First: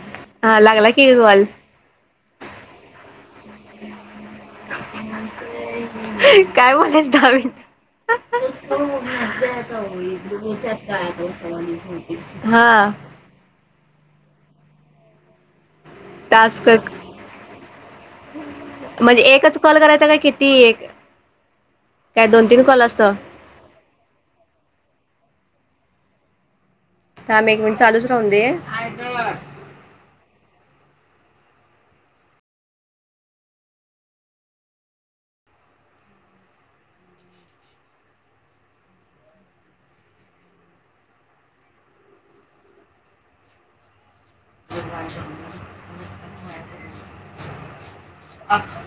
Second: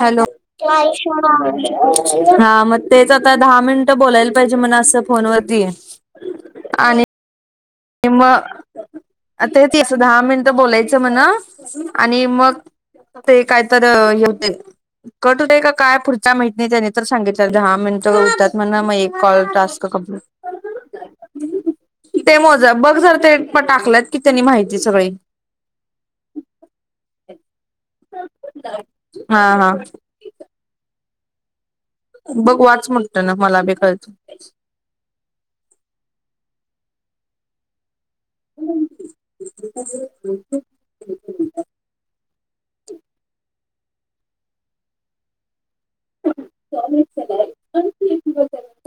Hello हा लागला की कॉल हा मग तेच दहा मिनट बोलायल काय आणि बोलायच दहा मिनिटं. मग ते त दहा मिनट बोलायचं म्हणं आणि मग हा ते कायत होत कट होते का काय पुढचा माहित नाही टास्क त्यांनी तर सांगित दहा मिनिटं होतात म्हणं मग एक म्हणजे कॉल एकच टास्क करायचा का कम्प्लीट किती एक काय ते दोन मो तीन कॉल बघ असतं जर ते पण टाकलंत की त्यांनी माहिती सगळी थांब एक मिनिट चालूच राहू दे. हा हा बघ वाच मोठ्यानं मला बी कळत. [unintelligible] [inaudible] [unintelligible] अच्छा.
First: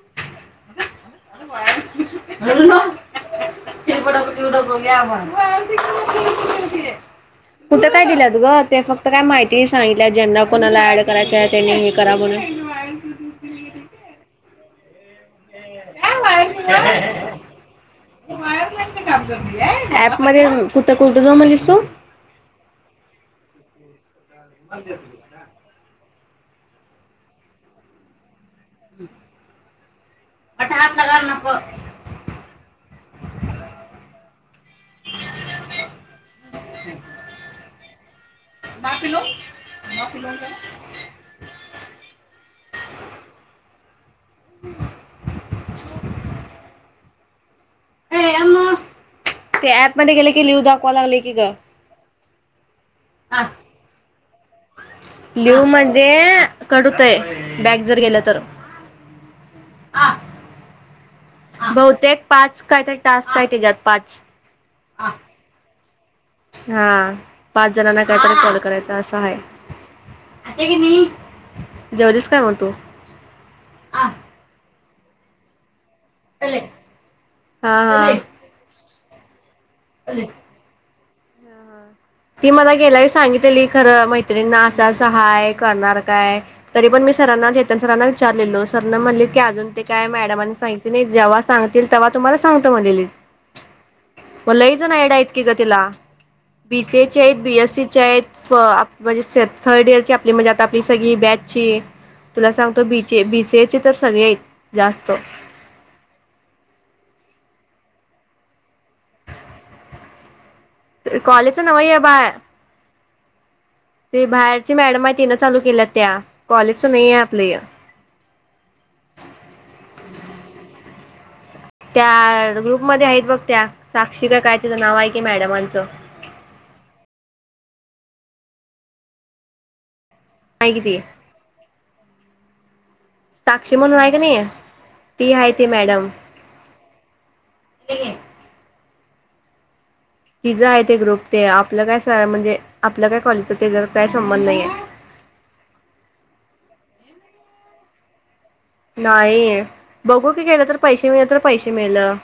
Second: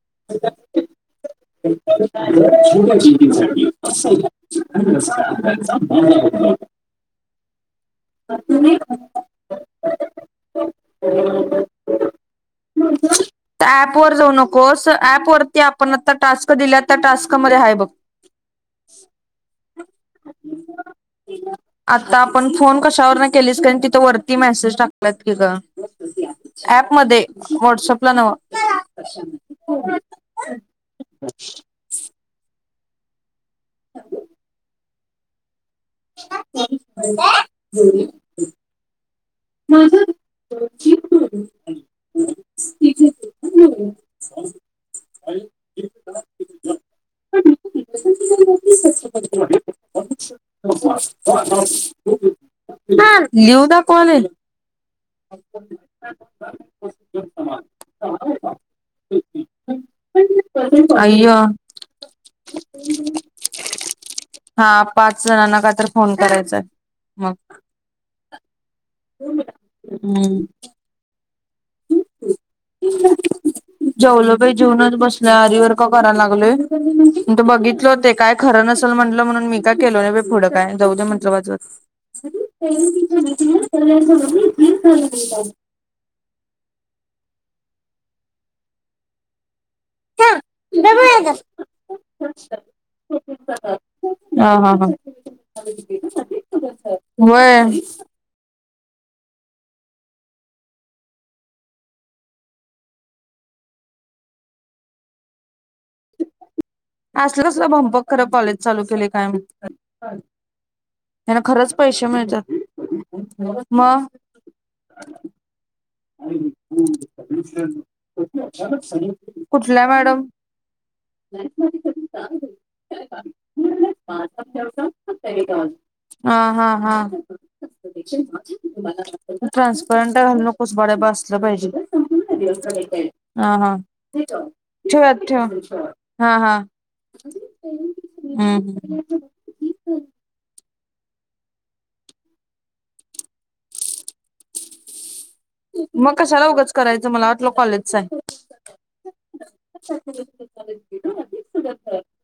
[unintelligible] बघूया बा वाळत की [unintelligible] कुठं काय दिल्यात गं ते फक्त काय माहिती, ती सांगितल्या, ज्यांना कोणाला ऍड करायच आहे त्यांनी हे करा म्हणून. ऍप वर जाऊ नकोस, ऍप वरती आपण आता टास्क दिल्यात त्या टास्कमध्ये आहे बघ. ऍप मध्ये कुठं कुठं जाऊ म्हणलीस तू? कशावरनं केलीस का नाही तिथं वरती मेसेज टाकतात की ग ॲप मध्ये व्हाट्सअप ला नवं [unintelligible] [inaudible] [unintelligible] माझ ते ऍप मध्ये गेले की लिव्ह दाखवा लागले की ग [unintelligible] [unintelligible] हा लिव दाखवालंय. लिव म्हणजे कट होतय बॅकजर गेलं तर. आयो. बहुतेक पाच काहीतरी टास्क आहेत. त्याच्यात पाच हा पाच जणांना का तर फोन करायचाय हा, मग पाच जणांना काहीतरी कॉल करायचा अस, आहे [unintelligible] जेवलीस काय मग तू जेवलो बाई जेवूनचं. बसण्या आरीवर, [unintelligible] लागलोय हा बघितलं हा ते काय खरं नसतं चल म्हटलं, म्हणून मी का केलो नाही बाई पुढं, काय जाऊदे म्हंटल [unintelligible] ती मला गेल्यावेळी सांगितलेली खरं मैत्रिणीना असं असं हाय करणार काय? तरी पण मी सरांना केतन सरांना विचारलेलो सर न म्हणलेत की अजून ते काय मॅडमनी सांगितल नाहीत. जेव्हा सांगतील तेव्हा तुम्हाला सांगतो म्हटलेलीत. मग हा हा लईच हा जण ऍड आहे की ग तिला, बी सी एच आहेत. बी होय एस सीच आहेत फ म्हणजे थर्ड इयरची, आपली म्हणजे आता आपली सगळी बॅची, तुला सांगतो बीचे बी सी एचे तर सगळे आहेत जास्त. असल कसलं, भमपक खरं कॉलेज चालू केले काय माहित. त्यांना कॉलेज खरंच नव हे पैसे बाळ, मिळतात मग ते बाहेरची मॅडम आहे तिन चालू केल्या त्या, कॉलेजच नाही आहे आपलं या कुठला मॅडम, त्या ग्रुपमध्ये आहेत बघ त्या साक्षी का काय तिचं नाव आहे की मॅडमांचं हा हा हा ट्रानस्परंट आहे कि ती उस्मानाबाद असलं पाहिजे काय? संपूर्ण दिवसचा. [unintelligible] हा हा साक्षी म्हणून आहे का नाही ठेवा ती आहे ते ठेवा मॅडम हा हा हम्म हम्म. [unintelligible] जाय ते ग्रुप ते आपलं कसं आहे म्हणजे आपलं काय कॉलेजचा त्याचावर काय संबंध नाही आहे. मग कशाला उगंच करायचं मला वाटलं कॉलेजचा आहे. नाही बघू की गेलं तर पैशे मिळ तर पैशे मिळलं.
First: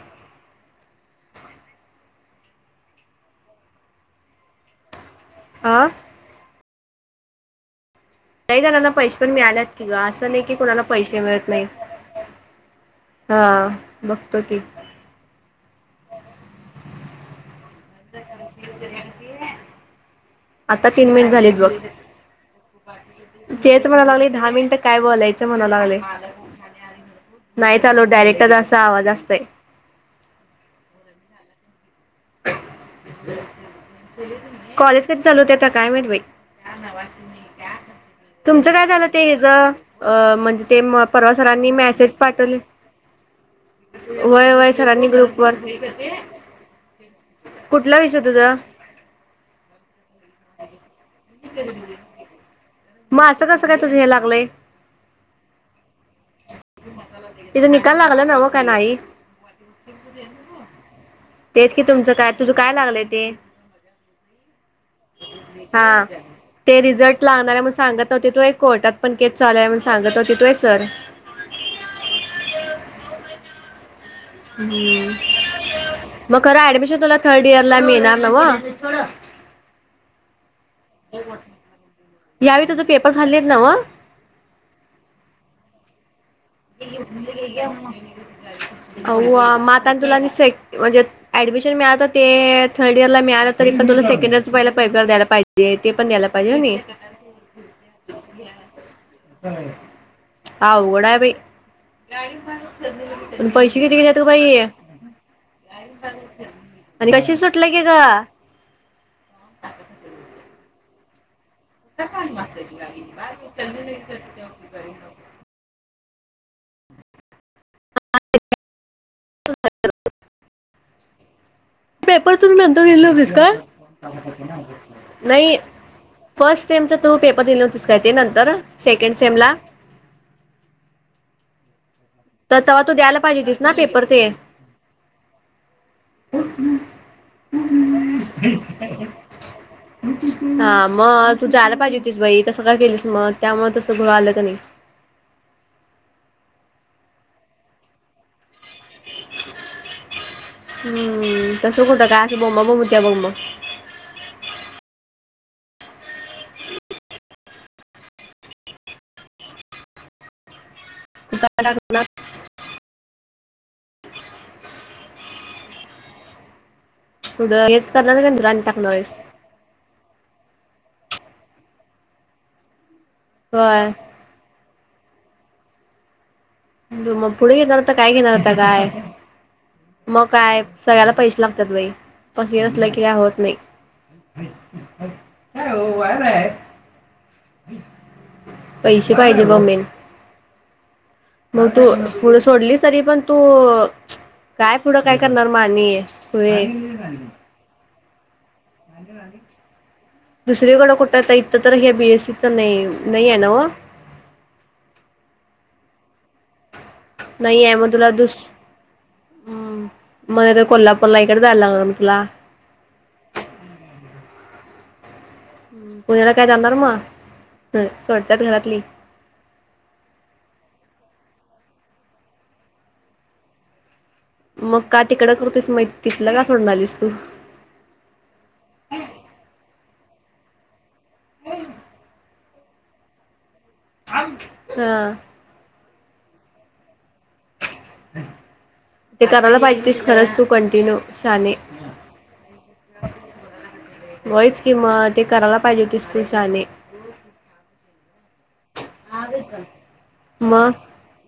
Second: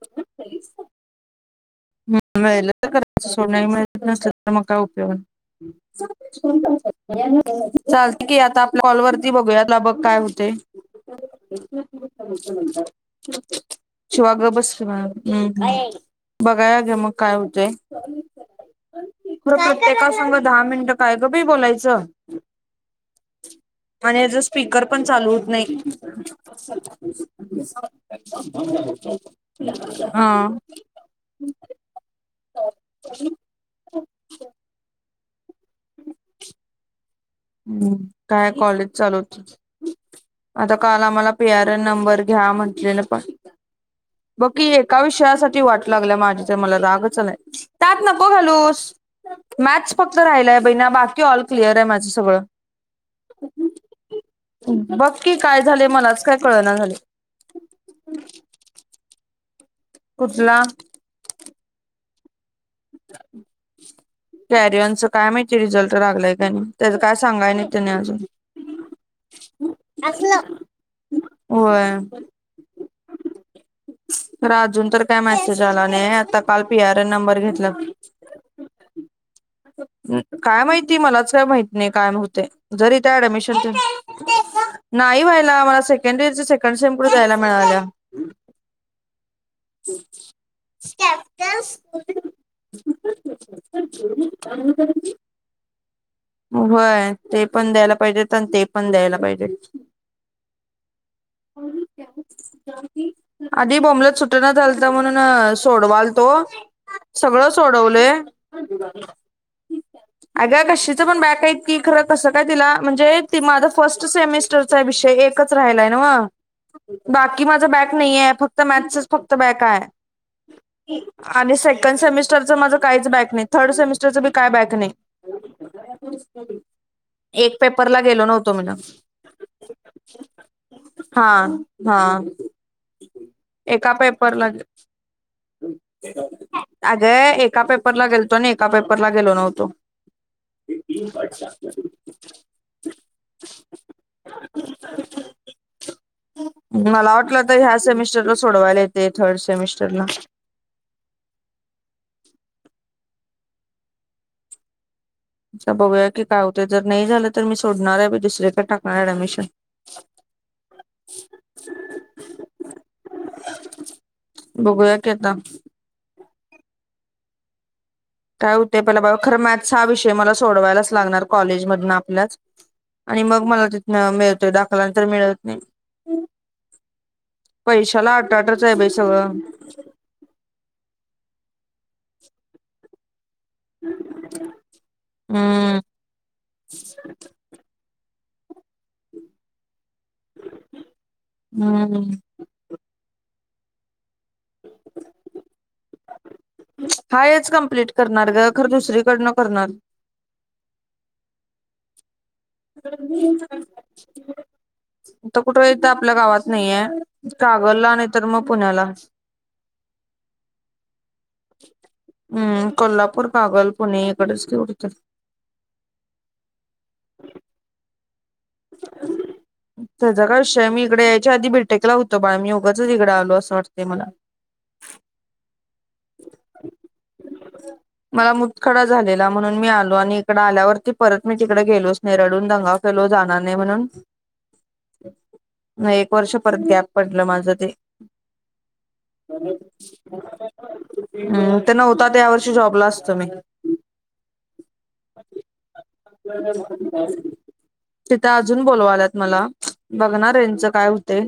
मिळालं तर कर सो नाही मिळालं तर मग काय उपयोग आहे. हा [inaudible] बरं आहे ना. [unintelligible] चालतं की काही आता आपल्या जणांना कॉल पैसे पण वरती बघूया मिळाल्यात त्याला की ग बघ काय असं नाही हुतय, की कोणाला पैसे मिळत नाही हा शिवा बघतो गप की बस शिवा हम्म. [unintelligible] मग काय होतय? खरं प्रत्येकासंग दहा आता मिनटं तीन काय ग मिनिट बाई झालीत बघ बोलायचं तेच म्हणा आणि लागले ह्याचा दहा मिनिटं स्पीकर काय पण चालू बोलायचं होत म्हणा नाही लागले नाही चालू डायरेक्टच असा आवाज असतोय हां. [inaudible] कॉलेज कधी चालू होत्यात? आता काय माहित बई. हम्म, काय कॉलेज ते हेज चालूओतच अ म्हणजे आता ते काल आम्हाला परवा पी आर सरांनी एन मेसेज नंबर घ्या पाठवले म्हंटलेलंपण बग व्हय की व्हय एका सरांनी ग्रुपवर विषयासाठी वाट लागल्या माझी तर मला रागच च आला आहे, कुठला त्यात विषय नको तुझा घालूस मॅथ्स फक्त राहिलाय बईना बाकी ऑल क्लियर आहे माझ म असं कसं काय तुझ हे लागलय बघ की काय झाले मलाच काय कळना झाले तिजा निकाल लागला नवं का नाही? तेच कि तुमचा कॅरियॉनचा काय माहिती हा रिझल्ट लागलाय कायनई ते त्याच काय रिझल्ट सांगाय लागणार आहे नाई म्हणून ते सांगत होते तू एक कोर्टात पण केस चालूय म्हणून सांगत होतीत व्हय सर. होय तर अजून तर काय मेसेज आला नाही हम्म आता मग काल खरं पी आर ऍडमिशन एन तुला नंबर थर्ड घेतला इयरला मिळणार नवं. [inaudible] काय माहिती मलाचं काय माहिती नाही काय म हो ते यावेळी तुझं जर पेपर इथं झालेत नव्ह ऍडमिशनचा नाही व्हायला आम्हाला स केंदीज औआ म आता आनी तुला आनी सेक म्हणजे ऍडमिशन मिळालं तर ते ए थर्ड इयर ला मिळालं तरी पण तुला सेकंड इयरच पहिला पैपर द्यायला पाहिजे ते पण द्यायला पाहिजे हुयनी होय ते पण द्यायला पाहिजेत आणि ते पण द्यायला पाहिजे आवगड हाय बई. [unintelligible] पैशे किती घेत्या तू ब [unintelligible] झालतं म्हणून सोडवालतो आणि कशी सगळं सुटले की ग सोडवलोय. अगं [unintelligible] [unintelligible] पण बॅक हाईत ती खरं तसं काय तिला म्हणजे ते माझा फर्स्ट सेमिस्टरचा विषय एकच राहिलाय. नव्हं बाकी म बॅक नाहीये फक्त मॅथ्सच फक्त बॅक आहे. [inaudible] आणि सेकंड पेपर सेमिस्टरच तुम्ही माझं नंतर दिले काहीच होतीस बॅक नाही का थर्ड सेमिस्टरच बी काय बॅक नाही नाही [unintelligible] फर्स्ट सेमचा तू पेपर एक दिले होतीस काय पेपरला ते गेलो नंतर नव्हतो म्हणून सेकंड सेमला हां. तर तवा तू द्यायला पाहिजे होतीस ना. एका पेपर ते पेपरला अगं एका पेपरला गेलतो आणि एका पेपरला गेलो नव्हतो हां म तू जायला पाहिजे होतीस बाई तसं का केलीस म त्यामुळं तसं [unintelligible] आलं क नाही. मला वाटलं आता ह्या सेमिस्टर [unintelligible] सोडवायला ये हम्म तसं कुठं काय असं बोंबा बोंब हो त्या बोललो. आता बघूया की काय होतंय जर नाही झालं तर मी सोडणार आहे बाई दुसरीकडे टाकणार आहे ऍडमिशन. [inaudible] बघूया की आता. [unintelligible] काय दुराणी होते टाकणार पहिला [unintelligible] आहेस खरं माझं सहा विष य मला सोडवालाच लागणार कॉलेजमधनं आपल्याच. आणि मग मला होय तिथनं मिळतोय दाखला. तर मिळत नाही. मग पुढे घेणार होता काय पैशाला घेणार होता अटाटच आहे बाई काय? सगळं मग काय सगळ्याला पैसे लागतात बाई प हे असलं की [unintelligible] नाही. हम्म [unintelligible] पैसे पाहिजे मम्मे? मग तू हम्म पुढं सोडली तरी, पण तु काय पुढं काय करणार म आणि? पुढे हा हेच कम्प्लीट करणार गपं. दुसरी कड कुठं? इतं तर हे बी एस सी आता कुठे आपल्या गावात नाहीय नाही आहे कागल ला मग आणि तुला तर दुस मग पुण्याला मला तर कोल्हापूरला इकडे जायला लागणार मग तुला हम्म कोल्हापूर, कागल, पुणे इकडचं तेवढीच आहे उद्याला काय जाणार म हं तेचा काय विषय आहे मी तिकडं याच्या आधी बि टेक ला होतो बाळ मी उगाचच इकड आलो असं वाटतय मला मग का तिकडं करत होतीस, म तिथलं का सोडून आलीस तू? मला मुतखडा झालेला म्हणून मी आलो आणि इकड आल्यावरती परत मी तिकडे गेलोच नाही, रडून दंगा केलो जाणार ना हा मग एक वर्ष परत गॅप पडलं माझं ते ते करायला पाहिजेतीस खरंच तू कंटिन्यू शहाने, हम्म ते नव्हतात या वर्षी जॉबला असतो मी. होईच कि म ते करायला पाहिजेतीस तू शहाने तिथं अजून बोलवा द्यात बघणारे मग काय होते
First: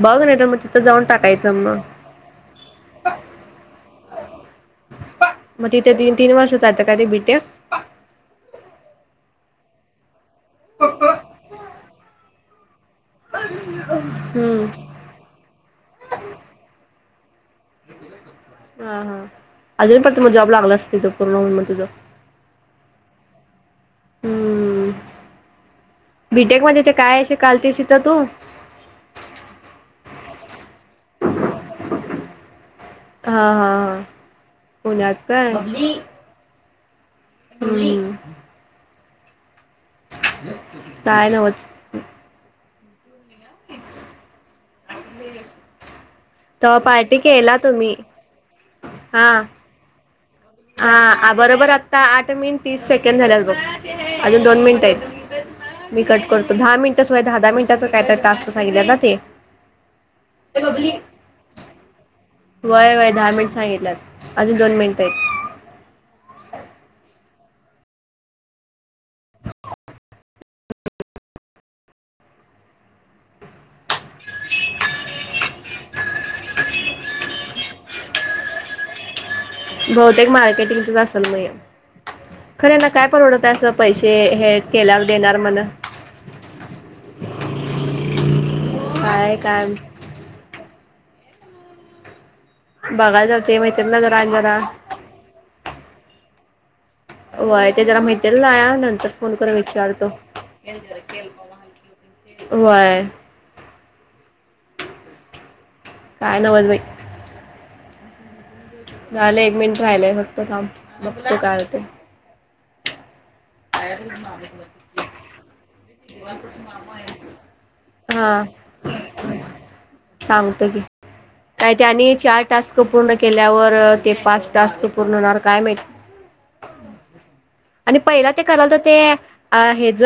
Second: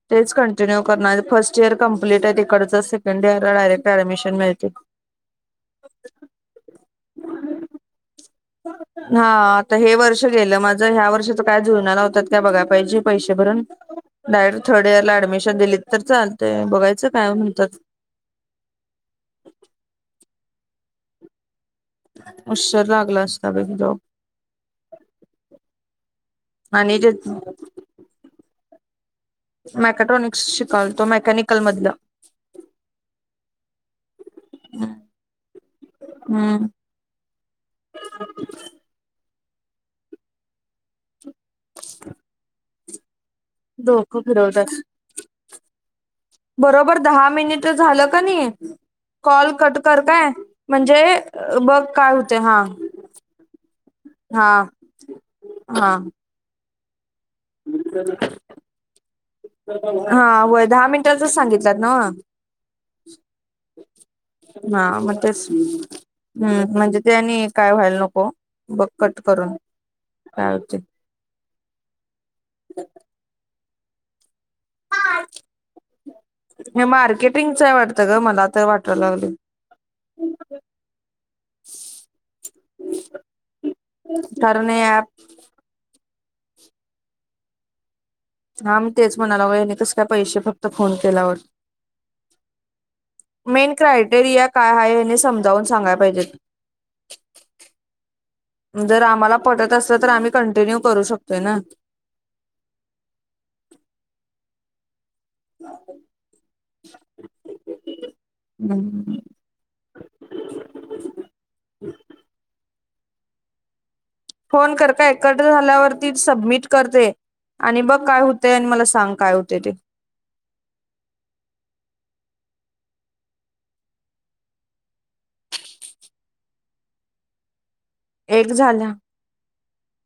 बघ तेच नाही तर मग तिथं कंटिन्यू जाऊन करणार टाकायचं फर्स्ट इयर मग कंप्लीट आहे तिकडच सेकंड इयरला डायरेक्ट ऍडमिशन मिळतय. मग तिथे तीन तीन वर्ष जायचं का ते बीटेक हा आता हे वर्ष गेलं माझ ह्या वर्षी तर काय जुळना लावत्यात काय बघाय पाहिजे पैसे भरून हम्म डायरेक्ट थर्ड इयरला अडमिशन दिली तर चालतय, बघायचं काय म्हणतात? हा हा अजून पण त मला जॉब लागला असतं पुर्ण होऊन तिथं उशिर लागला असता बाई जॉब बी टेक मध्ये ते काय अस शिकायलतेस इथं तू मॅकाटाॅनिक्स शिक कालतो मेकॅनिकल मधलं हा हा हा पुण्यात काय हम्म. हम्म [inaudible] काय नवच डोकं फिरवतात तेव्हा बरोबर पार्टी दहा केला मिनिट तुम्ही झालं का नाही, हा कॉल कट कर काय? म्हणजे हा बरोबर बघ आता काय आठ होते मिनट हा तीस सेकंड झाल्यात बघ अजून हा दोन मिनिटयत हा. मी कट करतो दहा मिनट य दहा दहा मिनटाच कॅटर टस्त सांगलं ना ते [unintelligible] ह वय वय दहा मिनिट सांगितल्यात अजून दोन मिनिटं मग आहेत तेच हम् म्हणजे त्यांनी काय व्हायला नको बघ कट करून काय होतय. [inaudible] [inaudible] मार्केटिंगचय वाटत ग मला तर वाटायला लागले. बहुतेक मार्केटिंगचच असेल? म हे खर याना काय परवडत अस पैसे हे कारण केल्यावर ऍप देणार म्हण [unintelligible] हा म तेच म्हणाला गलोय हेनी कस काय पैसे फक्त फोन केल्यावर बघायला जाते मेन मैत्रीण ना जरा आणि क्रायटेरिया जरा काय आहे हेने समजावून सांगाय पाहिजेत. वय ते जरा माहि ते ला जर नंतर फोन आम्हाला करून पटत असलं विचारतोय. तर आम्ही कंटिन्यू करू शकतोय ना काय नवच बाई. झालं एक मिनिट राहिलंय फक्त काम मग काय होते. ह [unintelligible] फोन कर का एकत्र झाल्यावरती सबमिट करते आणि बघ काय हा होते आणि मला सांग काय होते ते सांगतो की काय त्यांनी चार टास्क पूर्ण केल्यावर ते पाच टास्क पूर्ण होणार काय माहिती? आणि पहिला ते एक कराव तर झाल्या ते हे ज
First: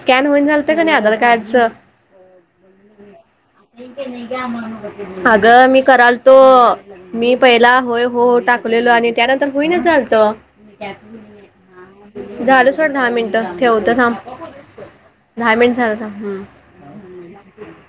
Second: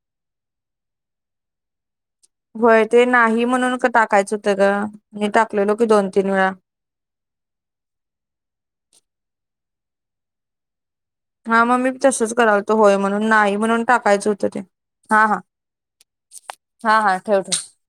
स्कॅन होईन चालत का नाही आधार कार्डच होय ते नाही म्हणून का टाकायचं होतं ग मी अगं टाकलेलो मी की दोन तीन करालतो वेळा मी पहिला होय हो टाकलेलो आणि त्याना तर होईना चालत हा मग मी तसच करालतो सोड होय दहा म्हणून नाही मिनिटं म्हणून ठेवतो थांब टाकायचं होतं ते हा हा दहा मिनिट झालं थांब हम्म हा हा ठेव ठेव